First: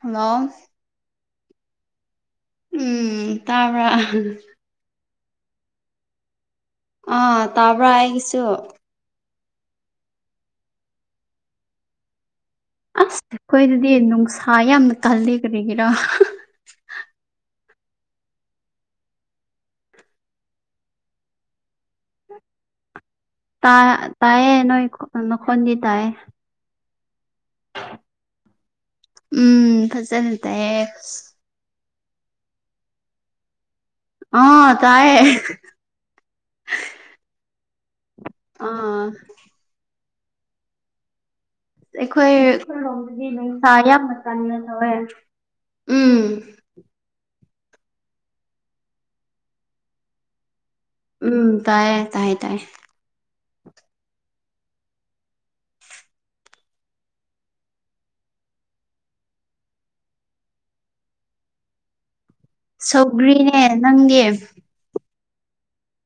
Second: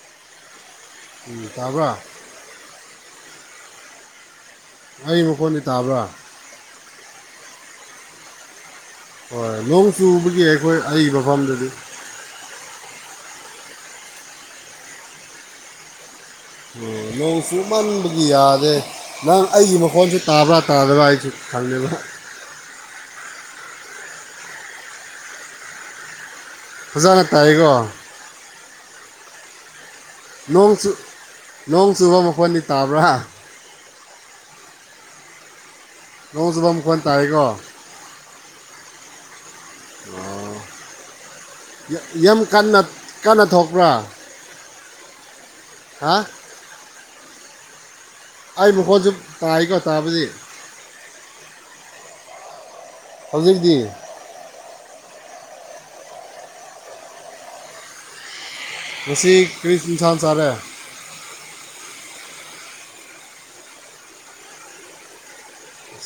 hello ꯎꯝ ꯇꯥꯕ꯭ꯔꯣ ꯎꯝ ꯇꯥꯕ꯭ꯔꯥ ꯑꯩ ꯃꯈꯣꯟꯗꯤ ꯇꯥꯕ꯭ꯔꯥ ꯑ ꯇꯥꯕ꯭ꯔ ꯑꯩꯒꯤꯁꯨ ꯍꯣꯏ ꯅꯣꯡ ꯆꯨꯕꯒꯤ ꯑꯩꯈꯣꯏ ꯑꯩ ꯃꯐꯝꯗꯗꯤ ꯑꯁ ꯑꯩꯈꯣꯏꯗꯗꯤ ꯅꯨꯡꯁꯥ ꯌꯥꯝꯅ ꯀꯜꯂꯤ ꯀꯔꯤꯒꯤꯔꯥ ꯑꯝ ꯅꯣꯡ ꯆꯨꯃꯟꯕꯒꯤ ꯌꯥꯗꯦ ꯅꯪ ꯑꯩꯒꯤ ꯃꯈꯣꯟꯁꯨ ꯇꯥꯕ꯭ꯔꯥ ꯇꯥꯗꯕ꯭ꯔꯥ ꯑꯩꯁꯨ ꯈꯪꯗꯦꯕ ꯇꯥ ꯇꯥꯏꯌꯦ ꯅꯣꯏ ꯃꯈꯣꯟꯗꯤ ꯇꯥꯢꯌꯦ ꯐꯖꯥꯅ ꯇꯥꯏꯀꯣ ꯎꯝ ꯐꯖꯅ ꯅꯣꯡ ꯇꯥꯏꯌꯦ ꯆꯨ ꯅꯣꯡ ꯆꯨꯕ ꯃꯈꯣꯟꯗꯤ ꯇꯥꯕ꯭ꯔꯥ ꯑꯥ ꯇꯥꯢꯌꯦ ꯅꯣꯡ ꯆꯨꯕ ꯃꯈꯣꯟ ꯇꯥꯏꯀꯣ ꯑꯥ ꯑꯣ ꯑꯩꯈꯣꯏ ꯑꯩꯈꯣꯏꯂꯣꯝꯗꯗꯤ ꯅꯨꯡꯁꯥ ꯊꯣꯛꯄ꯭ꯔꯥ ꯌꯥꯝꯅ ꯀꯥꯟꯅ ꯇꯧꯋꯦ ꯎꯝ ꯍꯥ ꯑꯩ ꯃꯈꯣꯟꯁꯨ ꯇꯥꯏꯀꯣ ꯇꯥꯕꯗꯤ ꯎꯝ ꯇꯥꯏꯌꯦ ꯇꯥꯏ ꯇꯥꯢ ꯍꯧꯖꯤꯛꯗꯤ ꯉꯁꯤ ꯀꯔꯤ ꯏꯟꯁꯥꯟ ꯆꯥꯔꯦ ꯁꯧꯒ꯭ꯔꯤꯅꯦ ꯅꯪꯒꯤ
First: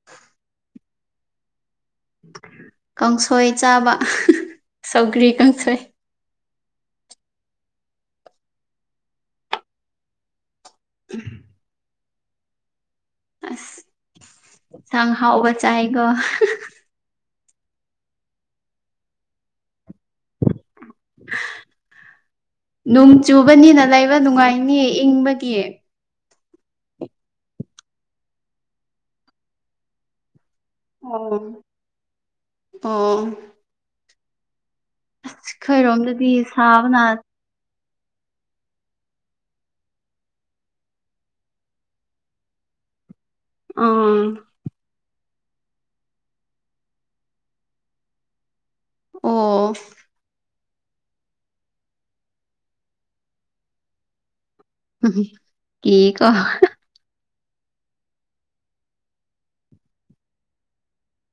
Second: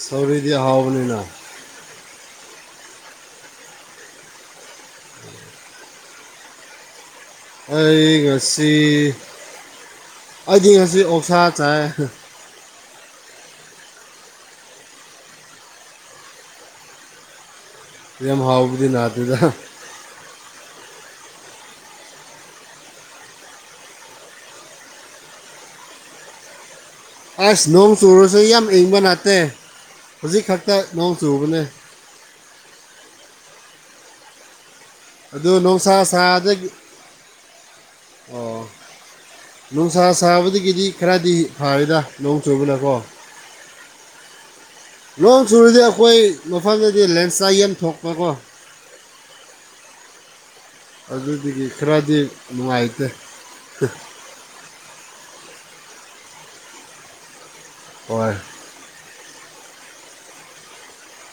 ꯁꯧꯒ꯭ꯔꯤꯗꯤ ꯍꯥꯎꯕꯅꯤꯅ ꯀꯥꯡꯁꯣꯏ ꯆꯥꯕ ꯁꯧꯒ꯭ꯔꯤ ꯀꯥꯡꯁꯣꯏ ꯑꯩ ꯉꯁꯤ ꯑꯩꯗꯤ ꯉꯁꯤ ꯑꯣꯛꯁꯥ ꯆꯥꯏ ꯑꯁ ꯌꯦꯟꯁꯥꯡ ꯑꯍꯥꯎꯕ ꯆꯥꯢꯀꯣ ꯌꯥꯝ ꯍꯥꯎꯕꯗꯤ ꯅꯥꯇꯦꯗ [unintelligible] ꯅꯣꯡ ꯆꯨꯕꯅꯤꯅ ꯂꯩꯕ ꯅꯨꯡꯉꯥꯏꯅꯤ ꯏꯪꯕꯒꯤ ꯑꯁ ꯅꯣꯡ ꯆꯨꯨꯔꯁꯨ ꯌꯥꯝ ꯏꯪꯕ ꯅꯠꯇꯦ ꯍꯧꯖꯤꯛ ꯈꯛꯇ ꯅꯣꯡ ꯆꯨꯕꯅꯦ ꯑꯣ ꯑꯣ ꯑꯁ ꯑꯗꯨ ꯅꯨꯡꯁꯥ ꯑꯩꯈꯣꯏꯔꯣꯝꯗꯗꯤ ꯁꯥꯗꯦ ꯁꯥꯕꯅ [unintelligible] ꯑꯣ ꯅꯨꯡꯁꯥ ꯁꯥꯕꯗꯒꯤꯗꯤ ꯈꯔꯗꯤ ꯐꯔꯦꯗ ꯅꯣꯡ ꯆꯨꯕꯅꯀꯣ ꯑ ꯂꯣꯡ ꯆꯨꯔꯗꯤ ꯑꯈꯣꯏ ꯃꯐꯝꯗꯗꯤ ꯂꯦꯟꯁꯂꯥꯏꯠ ꯌꯥꯝ ꯊꯣꯛꯄꯀꯣ ꯑꯣ ꯑꯗꯨꯗꯒꯤ ꯈꯔꯗꯤ ꯅꯨꯡꯉꯥꯏꯇꯦ [unintelligible] [unintelligible] ꯀꯤꯀꯣ ꯍꯣꯏ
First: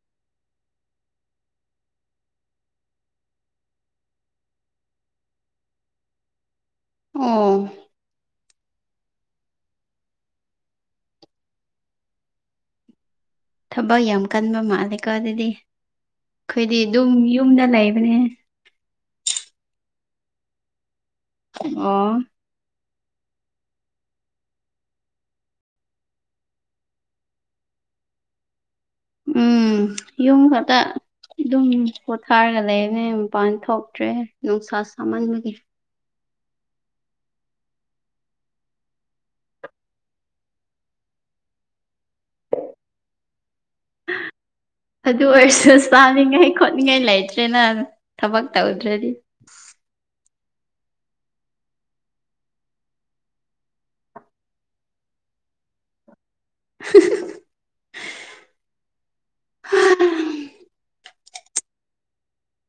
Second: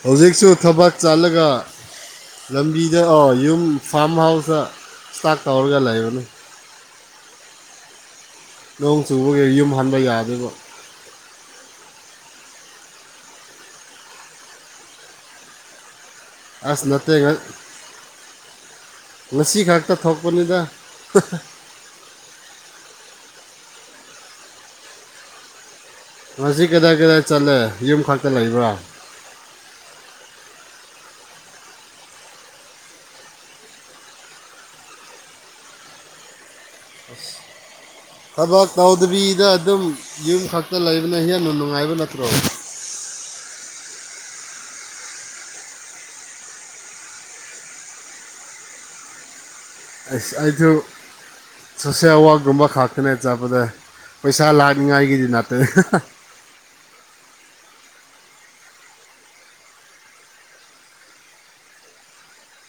ꯍꯧꯖꯤꯛꯁꯨ ꯊꯕꯛ ꯆꯠꯂꯒ ꯂꯝꯕꯤꯗ [unintelligible] ꯌꯨꯝ ꯐꯥꯝ ꯍꯥꯎꯁꯇ ꯏꯁꯇꯥꯛ ꯇꯧꯔꯒ ꯂꯩꯕꯅꯦ ꯑꯣ ꯅꯣꯡ ꯆꯨꯕꯒꯤ ꯌꯨꯝ ꯍꯟꯕ ꯌꯥꯗꯦꯕ ꯊꯕꯛ ꯌꯥꯝ ꯀꯟꯕ ꯃꯥꯜꯂꯦꯀꯣ ꯑꯗꯨꯗꯤ ꯑꯩꯈꯣꯏꯗꯤ ꯑꯁ ꯗꯨꯝ ꯅꯠꯇꯦ ꯉ- ꯌꯨꯝꯗ ꯂꯩꯕꯅꯦ ꯉꯁꯤ ꯈꯛꯇ ꯊꯣꯛꯄꯅꯤꯗ [unintelligible] ꯑꯣ ꯉꯁꯤ ꯀꯗꯥꯏ ꯀꯗꯥꯏ ꯆꯠꯂꯦ ꯌꯨꯝ ꯈꯛꯇ ꯂꯩꯕ꯭ꯔ ꯎꯝ ꯌꯨꯝ ꯈꯛꯇ ꯑꯗꯨꯝ ꯄꯣꯊꯥꯔꯒ ꯂꯩꯕꯅꯦ ꯃꯄꯥꯟ ꯊꯣꯛꯇ꯭ꯔꯦ ꯅꯨꯡꯁꯥ ꯁꯥꯃꯟꯕꯒꯤ [unintelligible] ꯊꯕꯛ ꯇꯧꯗꯕꯤꯗ ꯑꯗꯨꯝ ꯌꯨꯝ ꯈꯛꯇ ꯂꯩꯕꯅ ꯍꯦꯟꯅ ꯅꯨꯡꯉꯥꯏꯕ ꯅꯠꯇ꯭ꯔꯣ [unintelligible] ꯑꯗꯨ ꯑꯣꯏꯔꯁꯨ ꯆꯥꯅꯤꯡꯉꯥꯏ ꯈꯣꯠꯅꯤꯡꯉꯥꯏ ꯂꯩꯇ꯭ꯔꯦꯅ ꯊꯕꯛ ꯇꯧꯗ꯭ꯔꯗꯤ ꯑꯁ ꯑꯩꯖꯨ ꯁꯣꯁꯦꯜ ꯋꯥꯔꯛꯀꯨꯝꯕ ꯈꯛꯇꯅꯦ ꯆꯠꯄꯗꯤ ꯄꯩꯁꯥ ꯂꯥꯛꯅꯤꯉꯥꯏꯒꯤꯗꯤ ꯅꯠꯇꯦ [unintelligible] [unintelligible]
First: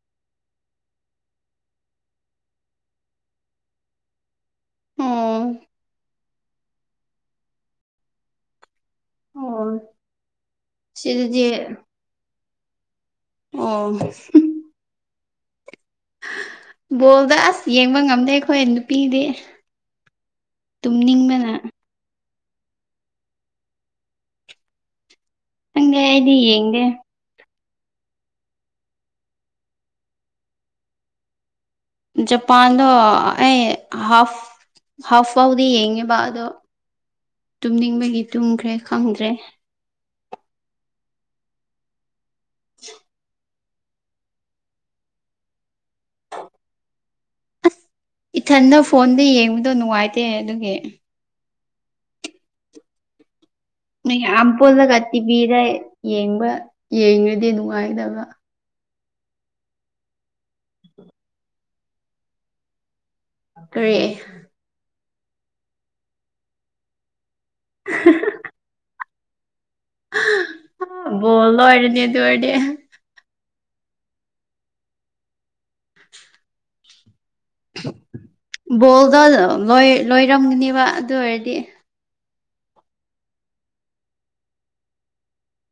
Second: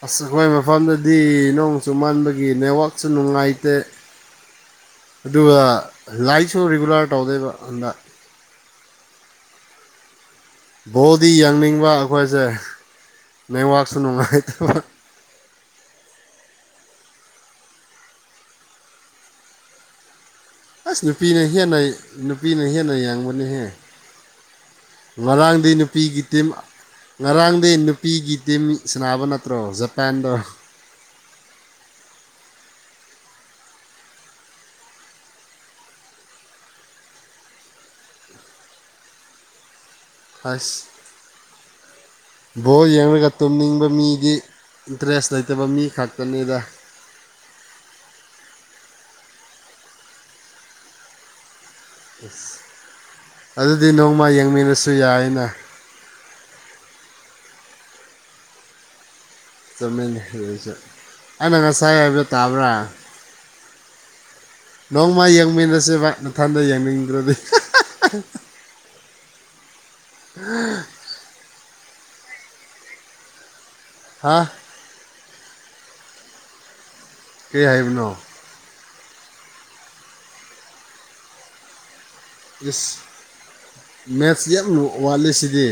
ꯑꯁ ꯑꯩꯈꯣꯏ ꯃꯐꯝꯗꯗꯤ ꯅꯣꯡ ꯆꯨꯃꯟꯕꯒꯤ ꯅꯦꯠꯋꯥꯛꯁꯨ ꯅꯨꯡꯉꯥꯏꯇꯦ ꯑꯣ ꯑꯗꯨꯒ ꯂꯥꯏꯠꯁꯨ ꯔꯤꯒꯨꯂꯔ ꯇꯧꯗꯦꯕ ꯍꯟꯗꯛ ꯑꯣ ꯕꯣꯜꯗꯤ ꯁꯤꯗꯗꯤ ꯌꯥꯡꯅꯤꯡꯕ ꯑꯈꯣꯏꯁꯦ ꯑꯣ ꯅꯦꯛꯋꯥꯛꯁꯨ ꯅꯨꯡꯉꯥꯏꯇꯕ ꯕꯣꯜꯗ ꯑꯁ ꯌꯦꯡꯕ ꯉꯝꯗꯦ ꯑꯩꯈꯣꯏ ꯅꯨꯄꯤꯗꯤ ꯑꯁ ꯅꯨꯄꯤꯅ ꯇꯨꯝꯅꯤꯡꯕꯅ ꯍꯦꯟꯅ ꯅꯨꯄꯤꯅ ꯍꯦꯟꯅ ꯌꯦꯡꯕꯅꯤꯍꯦ ꯉꯔꯥꯡꯗꯤ ꯈꯪꯗꯦ ꯅꯨꯄꯤꯒꯤ ꯑꯩꯗꯤ ꯇꯤꯝ- ꯌꯦꯡꯗꯦ ꯉꯔꯥꯡꯗꯤ ꯅꯨꯄꯤꯒꯤ ꯇꯤꯝ ꯁꯥꯟꯅꯕ ꯅꯠꯇ꯭ꯔꯣ ꯖꯄꯥꯟꯗꯣ ꯖꯄꯥꯟꯗ ꯑꯩ ꯍꯥꯥꯐ ꯍꯥꯥꯐ ꯐꯥꯎꯗꯤ ꯌꯦꯡꯉꯦꯕ ꯑꯗꯣ ꯇꯨꯝꯅꯤꯡꯕꯒꯤ ꯇꯨꯝꯈ꯭ꯔꯦ ꯈꯪꯗ꯭ꯔꯦ [unintelligible] ꯕꯣꯜ ꯌꯦꯡꯂꯒ ꯇꯨꯝꯅꯤꯡꯕ ꯃꯤꯗꯤ ꯏꯟꯇꯔꯦꯁ ꯂꯩꯇꯕ ꯃꯤ ꯈꯛꯇꯅꯤꯗ ꯏꯊꯟꯗ ꯐꯣꯟꯗ ꯌꯦꯡꯕꯗꯣ ꯅꯨꯡꯉꯥꯏꯇꯦ ꯑꯗꯨꯒꯤ ꯑꯗꯨꯗꯤ ꯅꯣꯡꯃ ꯃꯌꯥꯝ ꯌꯦꯡꯃꯤꯟꯅꯁꯨ ꯄꯨꯜꯂꯒ ꯌꯥꯏꯅ ꯇꯤꯚꯤꯗ ꯌꯦꯡꯕ ꯌꯦꯡꯉꯗꯤ ꯅꯨꯡꯉꯥꯏꯒꯗꯕ ꯆꯨꯝꯃꯤꯅꯦ ꯑꯗꯨꯁꯨ ꯑꯩꯅ ꯉꯁꯥꯏ ꯍꯥꯏꯕꯗꯣ ꯇꯥꯕ꯭ꯔ ꯀꯔꯤ ꯅꯣꯡꯃ ꯌꯦꯡꯃꯤꯟꯅꯁꯦꯕ ꯅꯊꯟꯗ ꯌꯦꯡꯅꯤꯡꯗ꯭ꯔꯗꯤ ꯑꯥ ꯕꯣꯜꯂꯣ ꯂꫭꯏꯔꯅꯤ ꯑꯗꯨ ꯑꫭꯏꯔꯗꯤ ꯍꯥꯥ ꯀꯩ ꯍꯥꯏꯕꯅꯣ ꯕꯣꯜꯗꯣ ꯂꯣꯏ ꯂꯣꯏꯔꯝꯒꯅꯤꯕ ꯑꯗꯨ ꯑꯣꯏꯔꯗꯤ ꯏꯁ ꯃꯦꯠꯁ ꯌꯥꯝ ꯋꯥꯠꯂꯤꯁꯤꯗꯤ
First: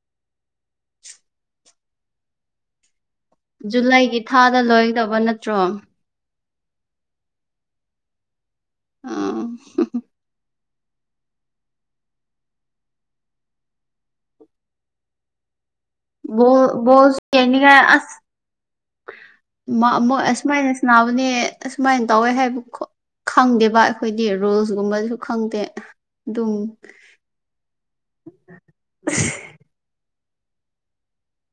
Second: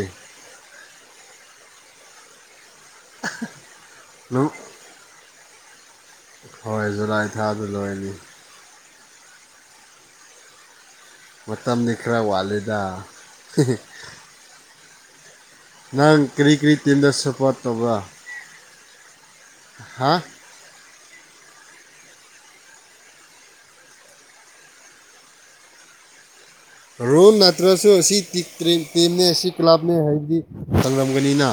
ꯖꯨꯂꯥꯏꯒꯤ ꯊꯥꯗ ꯂꯣꯏꯒꯗꯕ ꯅꯠꯇ꯭ꯔꯣ ꯍꯣꯏ ꯖꯨꯂꯥꯏ ꯊꯥꯗ ꯂꯣꯏꯅꯤ ꯑꫭ ꯍꯨꯝ ꯍꯨꯝ ꯃꯇꯝꯗꯤ ꯈ꯭ꯔ ꯋꯥꯠꯂꯤꯗ ꯍꯤ ꯍꯤ ꯅꯪ ꯕꯣꯜ ꯀꯔꯤ ꯀꯔꯤ ꯇꯤꯝꯗ ꯕꯣꯜꯖꯨ ꯁꯞꯄꯣꯔꯠ ꯌꯦꯡꯅꯤꯡꯉꯦ ꯇꯧꯕ꯭ꯔꯥ ꯑꯁ ꯍꯥ ꯃꯥꯃꯨꯛ ꯑꯁ ꯁꯨꯃꯥꯏꯅ ꯁ꯭ꯅꯥꯕꯅꯦ ꯑꯁꯨꯃꯥꯏꯅ ꯇꯧꯋꯦ ꯍꯥꯏꯕꯈꫭ ꯈꯪꯗꯦꯕ ꯑꯩꯈꯣꯏꯗꯤ ꯔꯨꯜꯁꯒꯨꯝꯕꯁꯨ ꯈꯪꯗꯦ ꯑꯗꯨꯝ ꯔꯨꯜ ꯅꯠꯇ꯭ꯔꯁꯨ ꯑꯁꯤ ꯇꯤꯛ ꯇ꯭ꯔꯤꯛꯇꯦꯅꯦ ꯑꯁꯤ ꯀ꯭ꯂꯕꯅꯦ ꯍꯥꯏꯕꯗꯤ ꯈꯪꯂꯝꯒꯅꯤꯅ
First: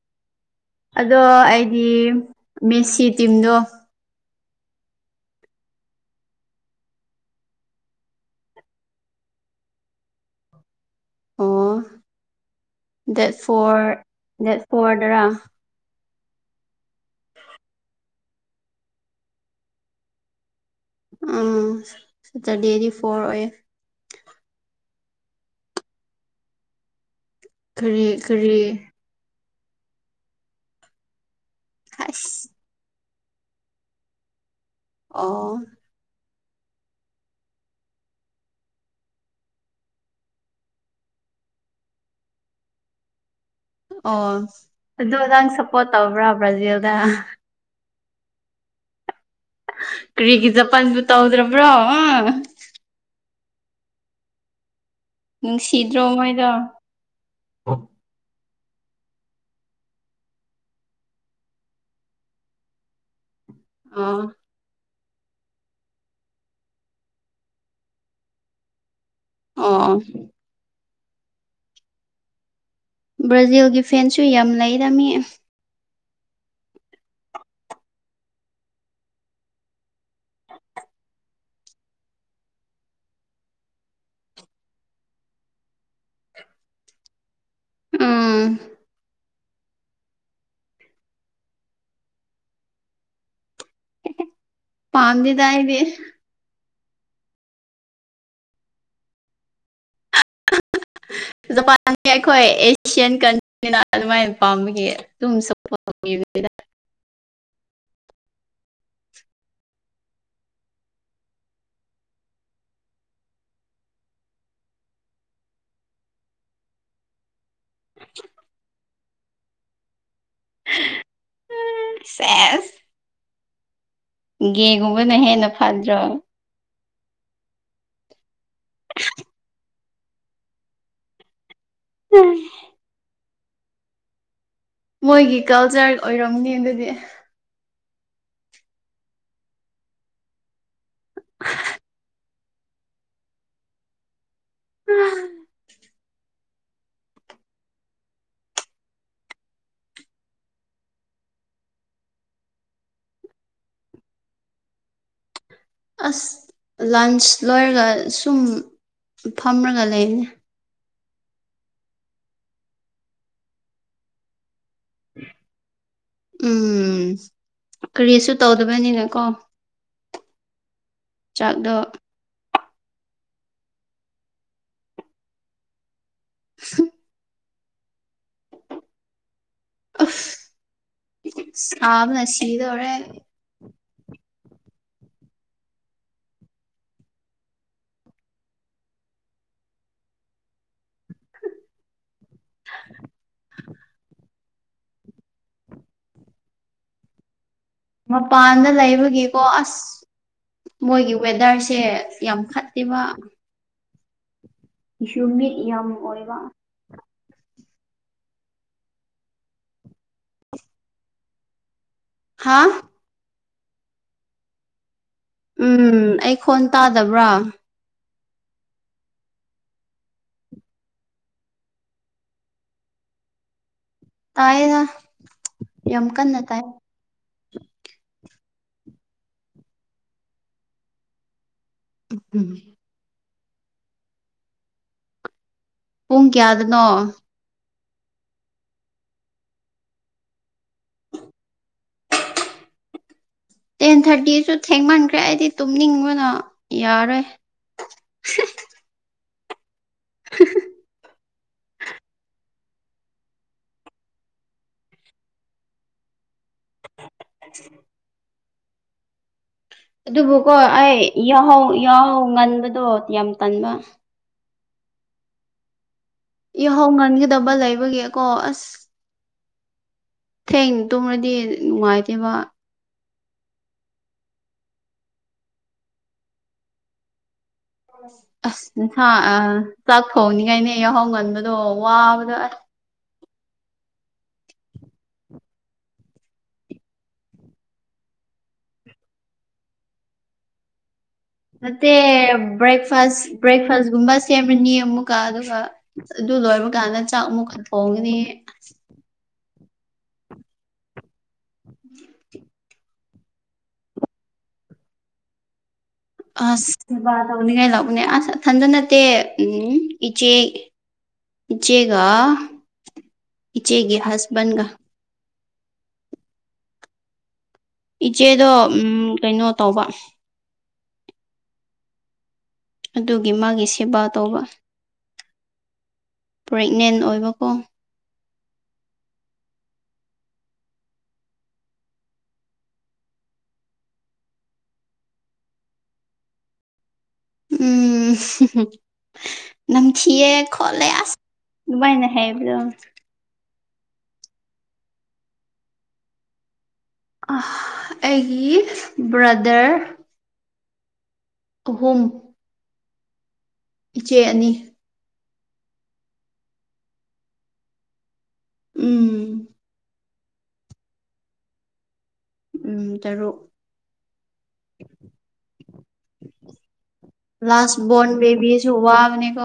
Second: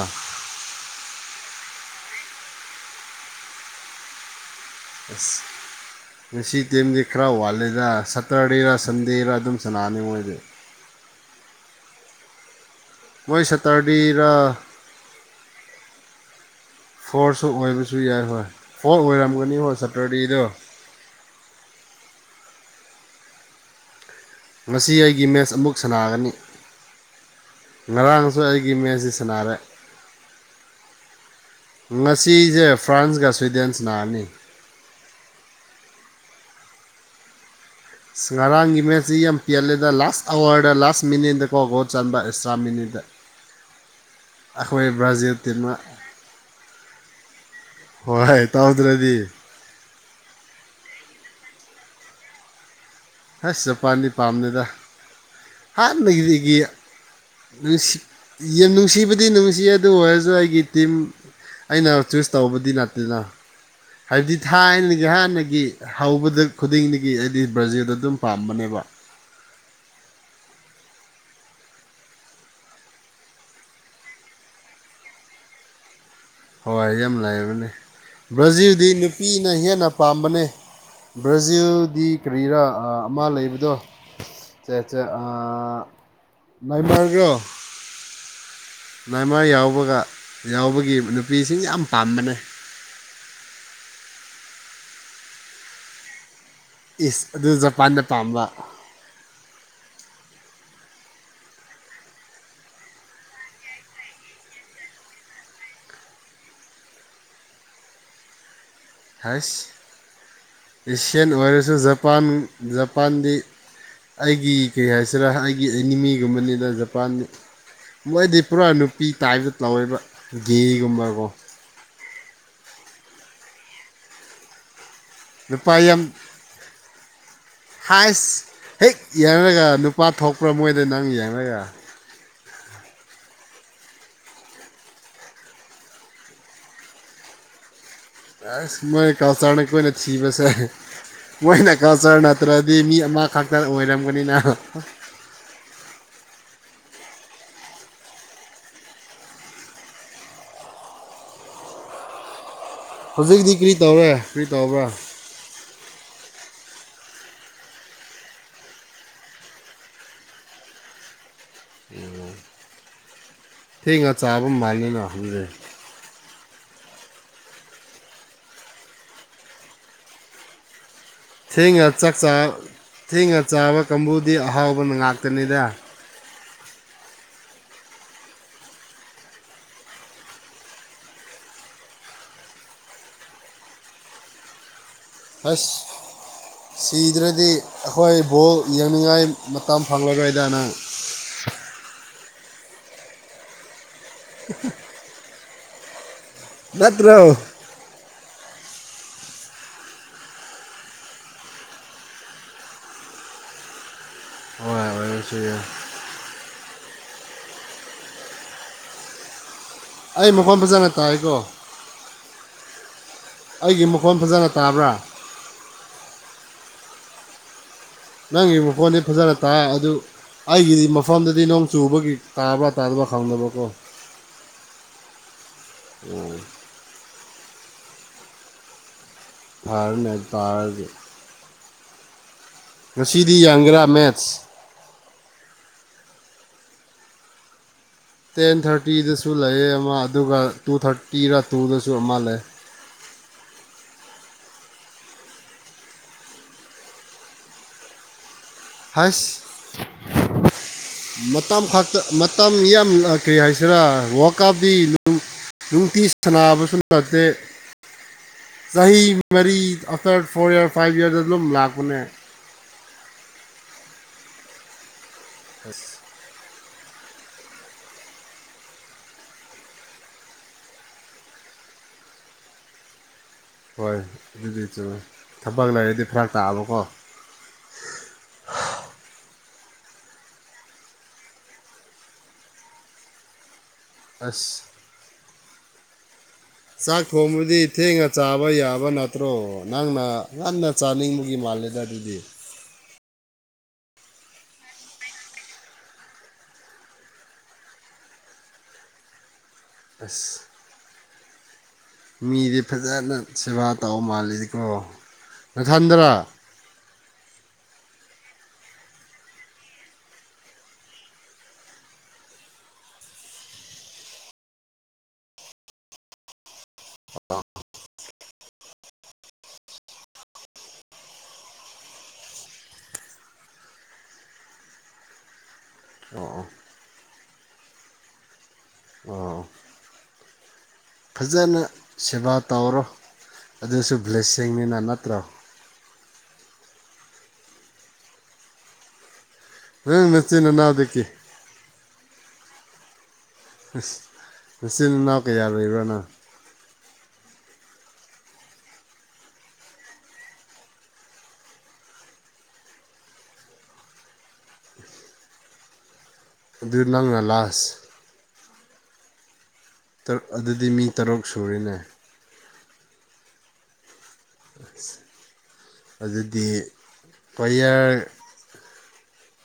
ꯑꯗꯣ ꯑꯩꯗꯤ ꯃꯦꯁꯤ ꯇꯤꯝꯗꯣ ꯑꯁ ꯃꯦꯁꯤ ꯇꯤꯝꯗꯤ ꯈꯔ ꯋꯥꯠꯂꯤꯗ ꯁꯇꯔꯗꯦꯔꯥ ꯁꯟꯗꯦꯔꯥ ꯑꯗꯨꯝ ꯁ꯭ꯅꯥꯕꯅꯤ ꯃꯣꯏꯗꯤ ꯑꯣ ꯗꯦꯠ ꯃꯣꯏ ꯐꯣꯔ ꯗꯦꯠ ꯁꯇꯔꯗꯦꯔ ꯐꯣꯔꯗꯔꯥ ꯐꯣꯔꯁꯨ ꯑꯣꯏꯕꯁꯨ ꯌꯥꯏ ꯍꯣꯏ ꯐꯣꯔ ꯑꯣꯏꯔꯝꯒꯅꯤꯉꯣ ꯁꯇꯔꯗꯦꯗꯣ ꯎꯝ ꯁꯇꯔꯗꯦꯗꯤ ꯐꯣꯔ ꯑꯣꯏꯌꯦ ꯉꯁꯤ ꯑꯩꯒꯤ ꯃꯦꯠꯁ ꯑꯃꯨꯛ ꯁ꯭ꯅꯥꯒꯅꯤ ꯀꯔꯤ ꯉꯔꯥꯡꯁꯨ ꯀꯔꯤ ꯑꯩꯒꯤ ꯃꯦꯠꯁꯤ ꯁꯥꯟꯅꯥꯔꯦ ꯑꯁ ꯉꯁꯤꯖꯦ ꯐ꯭ꯔꯥꯟꯁꯒ ꯁ꯭ꯋꯤꯗꯦꯟꯁ ꯁ꯭ꯅꯥꯔꯅꯤ ꯑꯣ ꯏꯁ ꯉꯔꯥꯡꯒꯤ ꯃꯦꯠꯁꯤ ꯌꯥꯝ ꯄꯦꯜꯂꯦꯗ ꯂꯥꯁ ꯑꯋꯥꯔꯗ ꯂꯥꯁ ꯃꯤꯅꯤꯠꯗꯀꯣ ꯒꯣꯜ ꯆꯟꯕ ꯑꯦꯛꯁꯇ꯭ꯔꯥ ꯃꯤꯅꯤꯠꯇ ꯑꯣ ꯑꯩꯈꯣꯏ ꯑꯗꯨ ꯕ꯭ꯔꯥꯖꯤꯜ ꯅꯪ ꯇꯤꯝꯅ ꯁꯞꯄꯣꯔꯠ ꯇꯧꯕ꯭ꯔꯥ ꯕ꯭ꯔꯥꯖꯤꯜꯗꯥ ꯍꯣꯏ ꯇꯧꯗ꯭ꯔꯗꯤ ꯀꯔꯤꯒꯤ ꯖꯄꯥꯟꯕꯨ ꯇꯧꯗ꯭ꯔꯕ꯭ꯔꯣ ꯑꯁ ꯖꯄꯥꯟꯗꯤ ꯄꯥꯝꯗꯦꯗ ꯅꯨꯡꯁꯤꯗ꯭ꯔꯣ ꯃꯣꯏꯗꯣ ꯍꯥꯟꯅꯒꯤ ꯅꯨꯡꯁꯤ ꯌꯥꯝ ꯅꯨꯡꯁꯤꯕꯗꯤ ꯅꯨꯡꯁꯤꯌꯂ ꯑꯗꯨ ꯑꯣꯏꯔꯁꯨ ꯑꯩꯒꯤ ꯇꯤꯝ ꯑꯩꯅ ꯆꯨꯁ ꯇꯧꯕꯗꯤ ꯅꯠꯇꯦꯅ ꯑꯣ ꯍꯥꯏꯕꯗꯤ ꯊꯥꯏꯅꯒꯤ ꯍꯥꯟꯅꯒꯤ ꯍꯧꯕꯗ ꯈꯨꯗꯤꯡꯗꯒꯤ ꯑꯩꯗꯤ ꯕ꯭ꯔꯥꯖꯤꯜꯗ ꯑꯗꯨꯝ ꯄꯥꯝꯕꯅꯦꯕ ꯑꫭ ꯕ꯭ꯔꯥꯖꯤꯜꯒꯤ ꯐꯦꯟꯁꯨ ꯌꯥꯝ ꯂꯩꯔꯝꯃꯤ ꯍꯋꯥꯏ ꯌꯥꯝ ꯂꯥꯏꯔꯕꯅꯤ ꯕ꯭ꯔꯥꯖꯤꯜꯗꯤ ꯅꯨꯄꯤꯅ ꯍꯦꯟꯅ ꯄꯥꯝꯕꯅꯦ ꯕ꯭ꯔꯖꯤꯜꯗꯤ ꯀꯔꯤꯔꯥ ꯑꯃ ꯂꯩꯕꯗꯣ ꯑꯥ ꯅꯏꯃꯔꯒ ꯎꯝ ꯃꯥꯏꯃꯔ ꯌꯥꯎꯕꯒ ꯌꯥꯎꯕꯒꯤ ꯅꯨꯄꯤꯁꯤꯡ ꯌꯥꯝ ꯄꯥꯝꯕꯅꯦ ꯄꯥꯝꯗꯦꯗ ꯑꯩꯗꯤ ꯏꯁ ꯑꯗꯨ ꯖꯄꯥꯟꯗ ꯄꯥꯝꯕ ꯖꯄꯥꯟꯁ ꯑꯩꯈꯣꯏ ꯑꯦꯁꯤꯌꯥꯟ ꯀꯟꯇ꯭ꯔꯤꯅ ꯑꯗꯨꯃꯥꯏꯅ ꯄꯥꯝꯕꯒꯤ [unintelligible] ꯍꯁ ꯑꯦꯁꯤꯌꯥꯟ ꯑꯣꯏꯔꯁꯨ ꯖꯄꯥꯟ ꯖꯄꯥꯟꯗꯤ ꯑꯩꯒꯤ ꯀꯩ ꯍꯥꯏꯁꯤꯔ ꯑꯩꯒꯤ ꯑꯦꯅꯤꯃꯤꯒꯨꯝꯕꯅꯤꯅ ꯖꯄꯥꯟꯗꯤ ꯃꯣꯏꯗꯤ ꯄꯨꯔꯥ ꯅꯨꯄꯤ ꯇꯥꯏꯕꯇ ꯇꯧꯋꯦꯕ ꯒꯦꯒꯨꯝꯕꯀꯣ [unintelligible] ꯁꯦꯁ ꯒꯦꯒꯨꯝꯕꯅ ꯍꯦꯟꯅ ꯐꯗ꯭ꯔꯣ ꯍꯩꯁ ꯍꯦꯛ ꯌꯥꯔꯅꯨ ꯌꯥꯔꯅꯨ ꯄꯥ ꯊꯣꯛꯄ꯭ꯔꯥ ꯃꯣꯏꯗ ꯅꯪ ꯌꯦꯡꯉ ꯌꯥ [unintelligible] ꯃꯣꯏꯒꯤ ꯀꯜꯆꯔ ꯑꯣꯏꯔꯝꯅꯤ ꯑꯗꯨꯗꯤ ꯑꯁ ꯃꯣꯏ [unintelligible] ꯑꯈꯣꯏꯅ ꯊꯤꯕꯁꯦ ꯃꯣꯏꯅ ꯀꯜꯆꯔ ꯅꯠꯇ꯭ꯔꯗꯤ ꯃꯤ ꯑꯃꯈꯛꯇ ꯑꯣꯏꯔꯝꯒꯅꯤꯅ [unintelligible] ꯍꯧꯖꯤꯛꯇꯤ ꯀ꯭ꯔꯤ ꯇꯧꯔꯦ ꯀ꯭ꯔꯤ ꯇꯧꯕ꯭ꯔ ꯑꯁ ꯂꯟꯁ ꯂꯣꯏꯔꯒ ꯁꯨꯝ ꯐꯝꯔꯒ ꯂꯩꯝꯅꯦ [unintelligible] ꯊꯦꯡꯉ ꯆꯥꯕ ꯃꯥꯜꯂꯤꯅ ꯑꯗꯨꯗꯤ ꯎꯝ ꯀꯔꯤꯁꯨ ꯇꯧꯗꯕꯅꯤꯅ ꯀꯣ ꯆꯥꯛꯗꯣ ꯊꯦꯡꯉ ꯆꯥꯛ ꯆꯥ ꯊꯦꯡꯉ ꯆꯥꯕ ꯀꯥꯡꯕꯨꯗꯤ ꯑꯍꯥꯎꯕ ꯉꯥꯛꯇꯅꯤꯗ [unintelligible] ꯑꯐ ꯁꯥꯕꯅ ꯁꯤꯗꯧꯔꯦ ꯍꯁ ꯁꯤꯗ꯭ꯔꯗꯤ ꯑꯩꯈꯣꯏ ꯕꯣꯜ ꯌꯦꯡꯅꯤꯡꯉꯥꯏ ꯃꯇꯝ ꯐꯪꯂꯔꯣꯏꯗ ꯅꯪ [unintelligible] [unintelligible] ꯅꯠꯇ꯭ꯔꯣ ꯃꯄꯥꯟꯗ ꯂꯩꯕꯒꯤꯀꯣ ꯑꯁ ꯃꯣꯏꯒꯤ ꯋꯦꯗꯔꯁꯦ ꯌꯥꯝ ꯐꯠꯇꯦꯕ ꯍꯣꯏ ꯑꯣꯏꯔꯝꯕꯁꯨ ꯍꯨ꯭ꯎꯃꯤꯗ ꯌꯥꯏ ꯌꯥꯝ ꯑꯣꯏꯕ ꯑꯩ ꯃꯈꯣꯟ ꯐꯖꯅ ꯇꯥꯏꯀꯣ ꯍꯥꯥ ꯑꯩꯒꯤ ꯃꯈꯣꯟ ꯐꯖꯅ ꯇꯥꯕ꯭ꯔ ꯎꯝ ꯑꯩ ꯈꯣꯟ ꯇꯥꯗꯕ꯭ꯔ ꯅꯪꯒꯤ ꯃꯈꯣꯟꯗꯤ ꯐꯖꯅ ꯇꯥꯏ ꯑꯗꯨ ꯑꯩꯒꯤꯗꯤ ꯃꯐꯝꯗꯗꯤ ꯅꯣꯡ ꯆꯨꯕꯒꯤ ꯇꯥꯕ꯭ꯔ ꯇꯥꯗꯕ ꯍꯪꯕꯅꯤꯀꯣ ꯇꯌꯦꯅ ꯌꯥꯝꯀꯟꯅ ꯇꯥꯏ ꯐꯥꯔꯝꯅꯦ ꯇꯥꯔꯗꯤ ꯎ ꯍꯨꯝ ꯉꯁꯤꯗꯤ ꯌꯥꯡꯒꯦꯔꯥ ꯃꯦꯠꯁ ꯄꯨꯡ ꯀꯌꯥꯗꯅꯣ ꯇꯦꯟ ꯊꯥꯔꯇꯤꯗꯁꯨ ꯂꯩꯌꯦ ꯑꯃ ꯑꯗꯨꯒ ꯇꯨ ꯊꯥꯔꯇꯤꯔ ꯇꯨꯗꯁꯨ ꯑꯃ ꯂꯩ ꯇꯦꯟ ꯊꯥꯔꯇꯤꯁꯨ ꯊꯦꯡꯃꯟꯈ꯭ꯔꯦ ꯑꯩꯗꯤ ꯇꯨꯝꯅꯤꯡꯕꯅ ꯌꯥꯔꯣꯏ [unintelligible] ꯍꯥꯏꯁ [unintelligible] ꯃꯇꯝ ꯈꯥꯛꯇ ꯃꯇꯝ ꯌꯥꯝꯅ ꯀ꯭ꯔꯤ ꯍꯥꯏꯁꯤꯔꯥ ꯋꯥꯜ ꯀꯥꯞꯇꯤ [unintelligible] ꯅꯨꯡꯇꯤ ꯁꯟꯅꯥꯕꯁꯨ ꯅꯠꯇꯦ ꯆꯍꯤ ꯃꯔꯤ ꯑꯥꯐꯇꯔ ꯐꯣꯔ ꯑꯗꯨꯕꯨꯀꯣ ꯏꯌꯥꯔ ꯐꯥꯏꯚ ꯑꯩ ꯏꯌꯥꯔꯗ ꯑꯗꯨꯝ ꯌꯥꯍꯧ ꯂꯥꯛꯄꯅꯦ ꯌꯥꯍꯧ ꯉꯟꯕꯗꯣ ꯌꯥꯝ ꯇꯟꯕ ꯍꯁ ꯌꯥꯍꯧ ꯉꯟꯒꯗꯕ ꯂꯩꯕꯒꯤꯀꯣ ꯑꯁ ꯊꯦꯡ ꯇꯨꯝꯔꯗꯤ ꯅꯨꯡꯉꯥꯏꯇꯦꯕ ꯍꯣꯏ ꯑꯗꯨꯗꯤ ꯆꯨꯝ ꯊꯕꯛ ꯂꯩꯔꯗꯤ ꯐꯔꯛ ꯇꯥꯕꯀꯣ ꯑꯁ [unintelligible] ꯑꯥ ꯆꯥꯛ ꯊꯣꯡꯅꯤꯉꯥꯏꯅꯦ ꯌꯥꯍꯧ ꯉꯟꯕꯗꯣ ꯋꯥꯕꯗꯣ ꯑꯁ ꯑꯁ ꯆꯥꯛ ꯊꯣꯡꯕꯗꯤ ꯊꯦꯡꯅ ꯆꯥꯕ ꯌꯥꯕ ꯅꯠꯇ꯭ꯔꯣ ꯅꯪꯅ ꯉꯟꯅ ꯆꯥꯅꯤꯡꯕꯒꯤ ꯃꯥꯜꯂꯦꯗ ꯑꯗꯨꯗꯤ [unintelligible] ꯐꯥꯁ ꯕ꯭ꯔꯦꯛꯐꯥꯁꯒꯨꯝꯕ ꯁꯦꯝꯃꯅꯤ ꯑꯃꯨꯛꯀ ꯑꯗꯨꯒ ꯑꯗꯨ ꯂꯣꯏꯕ ꯀꯥꯟꯗ ꯆꯥꯛ ꯑꯃꯨꯛ ꯈꯟ ꯊꯣꯡꯒꯅꯤ ꯑꯁ ꯃꯤꯗꯤ ꯐꯖꯅ ꯁꯦꯕꯥ ꯇꯧ ꯃꯥꯜꯂꯤꯀꯣ ꯅꯊꯟꯗꯔꯥ ꯑꯁ ꯁꯦꯕꯥ ꯇꯧꯅꯤꯡꯉꯥꯏ ꯂꯧꯕꯅꯦ ꯑꯁ ꯑꯊꯟꯇꯥ ꯅꯠꯇꯦ ꯎꯝ ꯏꯆꯦ ꯏꯆꯦꯒ ꯏꯆꯦꯒꯤ ꯍꯁꯕꯟꯒ ꯏꯆꯦꯗꯣ ꯎꯝ ꯀꯩꯅꯣ ꯇꯧꯕ ꯑꯗꯨꯒꯤ ꯃꯥꯒꯤ ꯁꯦꯕꯥ ꯇꯧꯕ ꯑꯣ ꯑꯣ ꯄ꯭ꯔꯦꯛꯅꯦꯟ ꯑꯣꯏꯕꯀꯣ ꯑꯣ ꯐꯖꯅ ꯁꯦꯕꯥ ꯇꯧꯔꯣ ꯑꯗꯨꯁꯨ ꯕ꯭ꯂꯦꯁꯤꯡꯅꯤꯅ ꯅꯠꯇ꯭ꯔꯣ ꯎꯝ ꯅꯪ ꯅꯝꯊꯤꯌꯦ ꯅꯆꯤꯟ ꯈꯣꯠꯂꯦ ꯅꯅꯥꯎꯗꯒꯤ ꯑꯁ ꯑꯗꯨꯃꯥꯏꯅ ꯍꯥꯏꯕ꯭ꯔꯣ [unintelligible] ꯅꯆꯤꯟ ꯅꯅꯥꯎ ꯀꯌꯥ ꯂꯩꯕ꯭ꯔꯣ ꯅꯪ ꯑꯥ ꯑꯩꯒꯤ ꯕ꯭ꯔꯗꯔ ꯑꯍꯨꯝ ꯏꯆꯦ ꯑꯅꯤ ꯑꯗꯨ ꯅꯪꯅ ꯂꯥꯁ ꯎꯝ [unintelligible] ꯑꯗꯨꯗꯤ ꯃꯤ ꯇꯔꯨꯛ ꯁꯨꯔꯤꯅꯦ ꯎꯝ ꯇꯔꯨꯛ ꯍꯧꯖꯤꯛꯇꯤ ꯄꯌꯔ ꯋꯥꯕꯅꯤꯀꯣ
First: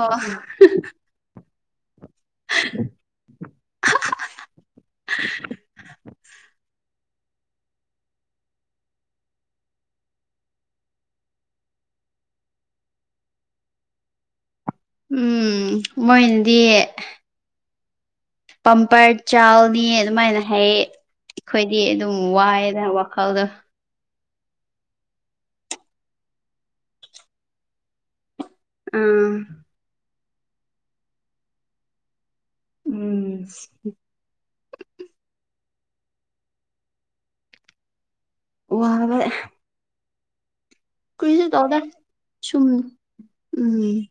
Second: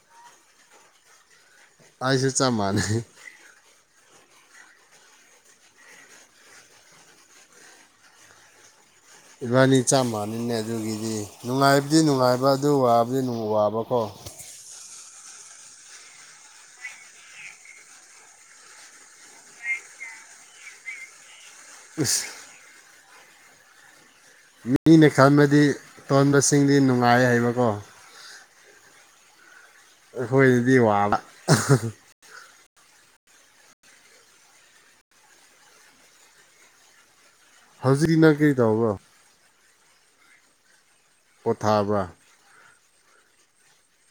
ꯑꯩꯁꯨ ꯆꯞ ꯃꯥꯥꯟꯅꯩ [unintelligible] ꯏꯕꯥꯅꯤ ꯆꯞ ꯃꯥꯟꯅꯩꯅꯦ ꯑꯗꯨꯒꯤꯗꯤ ꯅꯨꯡꯉꯥꯏꯕꯗꯤ ꯅꯨꯡꯉꯥꯏꯕ ꯑꯗꯨ ꯋꯥꯕꯗꯤ [unintelligible] ꯋꯥꯕꯀꯣ ꯎꯝ ꯃꯣꯏꯅꯗꯤ ꯄꯝꯄꯔ ꯆꯥꯎꯜꯅꯤ ꯑꯗꯨꯃꯥꯏꯅ ꯍꯥꯏꯌꯦ ꯑꯩꯈꯣꯏꯗꯤ ꯑꯗꯨꯝ ꯑꯁ ꯋꯥꯏꯗ ꯋꯥꯈꯜꯗꯣ ꯃꯤꯅ ꯈꯟꯕꯗꯤ ꯇꯣꯟꯕꯁꯤꯡꯗꯤ ꯅꯨꯡꯉꯥꯏ ꯍꯥꯏꯕꯀꯣ ꯎꯝ ꯑꯩꯈꯣꯏꯗꯗꯤ ꯋꯥꯕ ꯎꯝ ꯍꯧꯖꯤꯛꯀꯤ ꯅꯪ [unintelligible] ꯋꯥꯕꯩ ꯀꯔꯤꯁꯨ ꯇꯧꯗꯦ ꯄꯣꯊꯥꯕ꯭ꯔꯥ ꯁꯨꯝ ꯎꯝ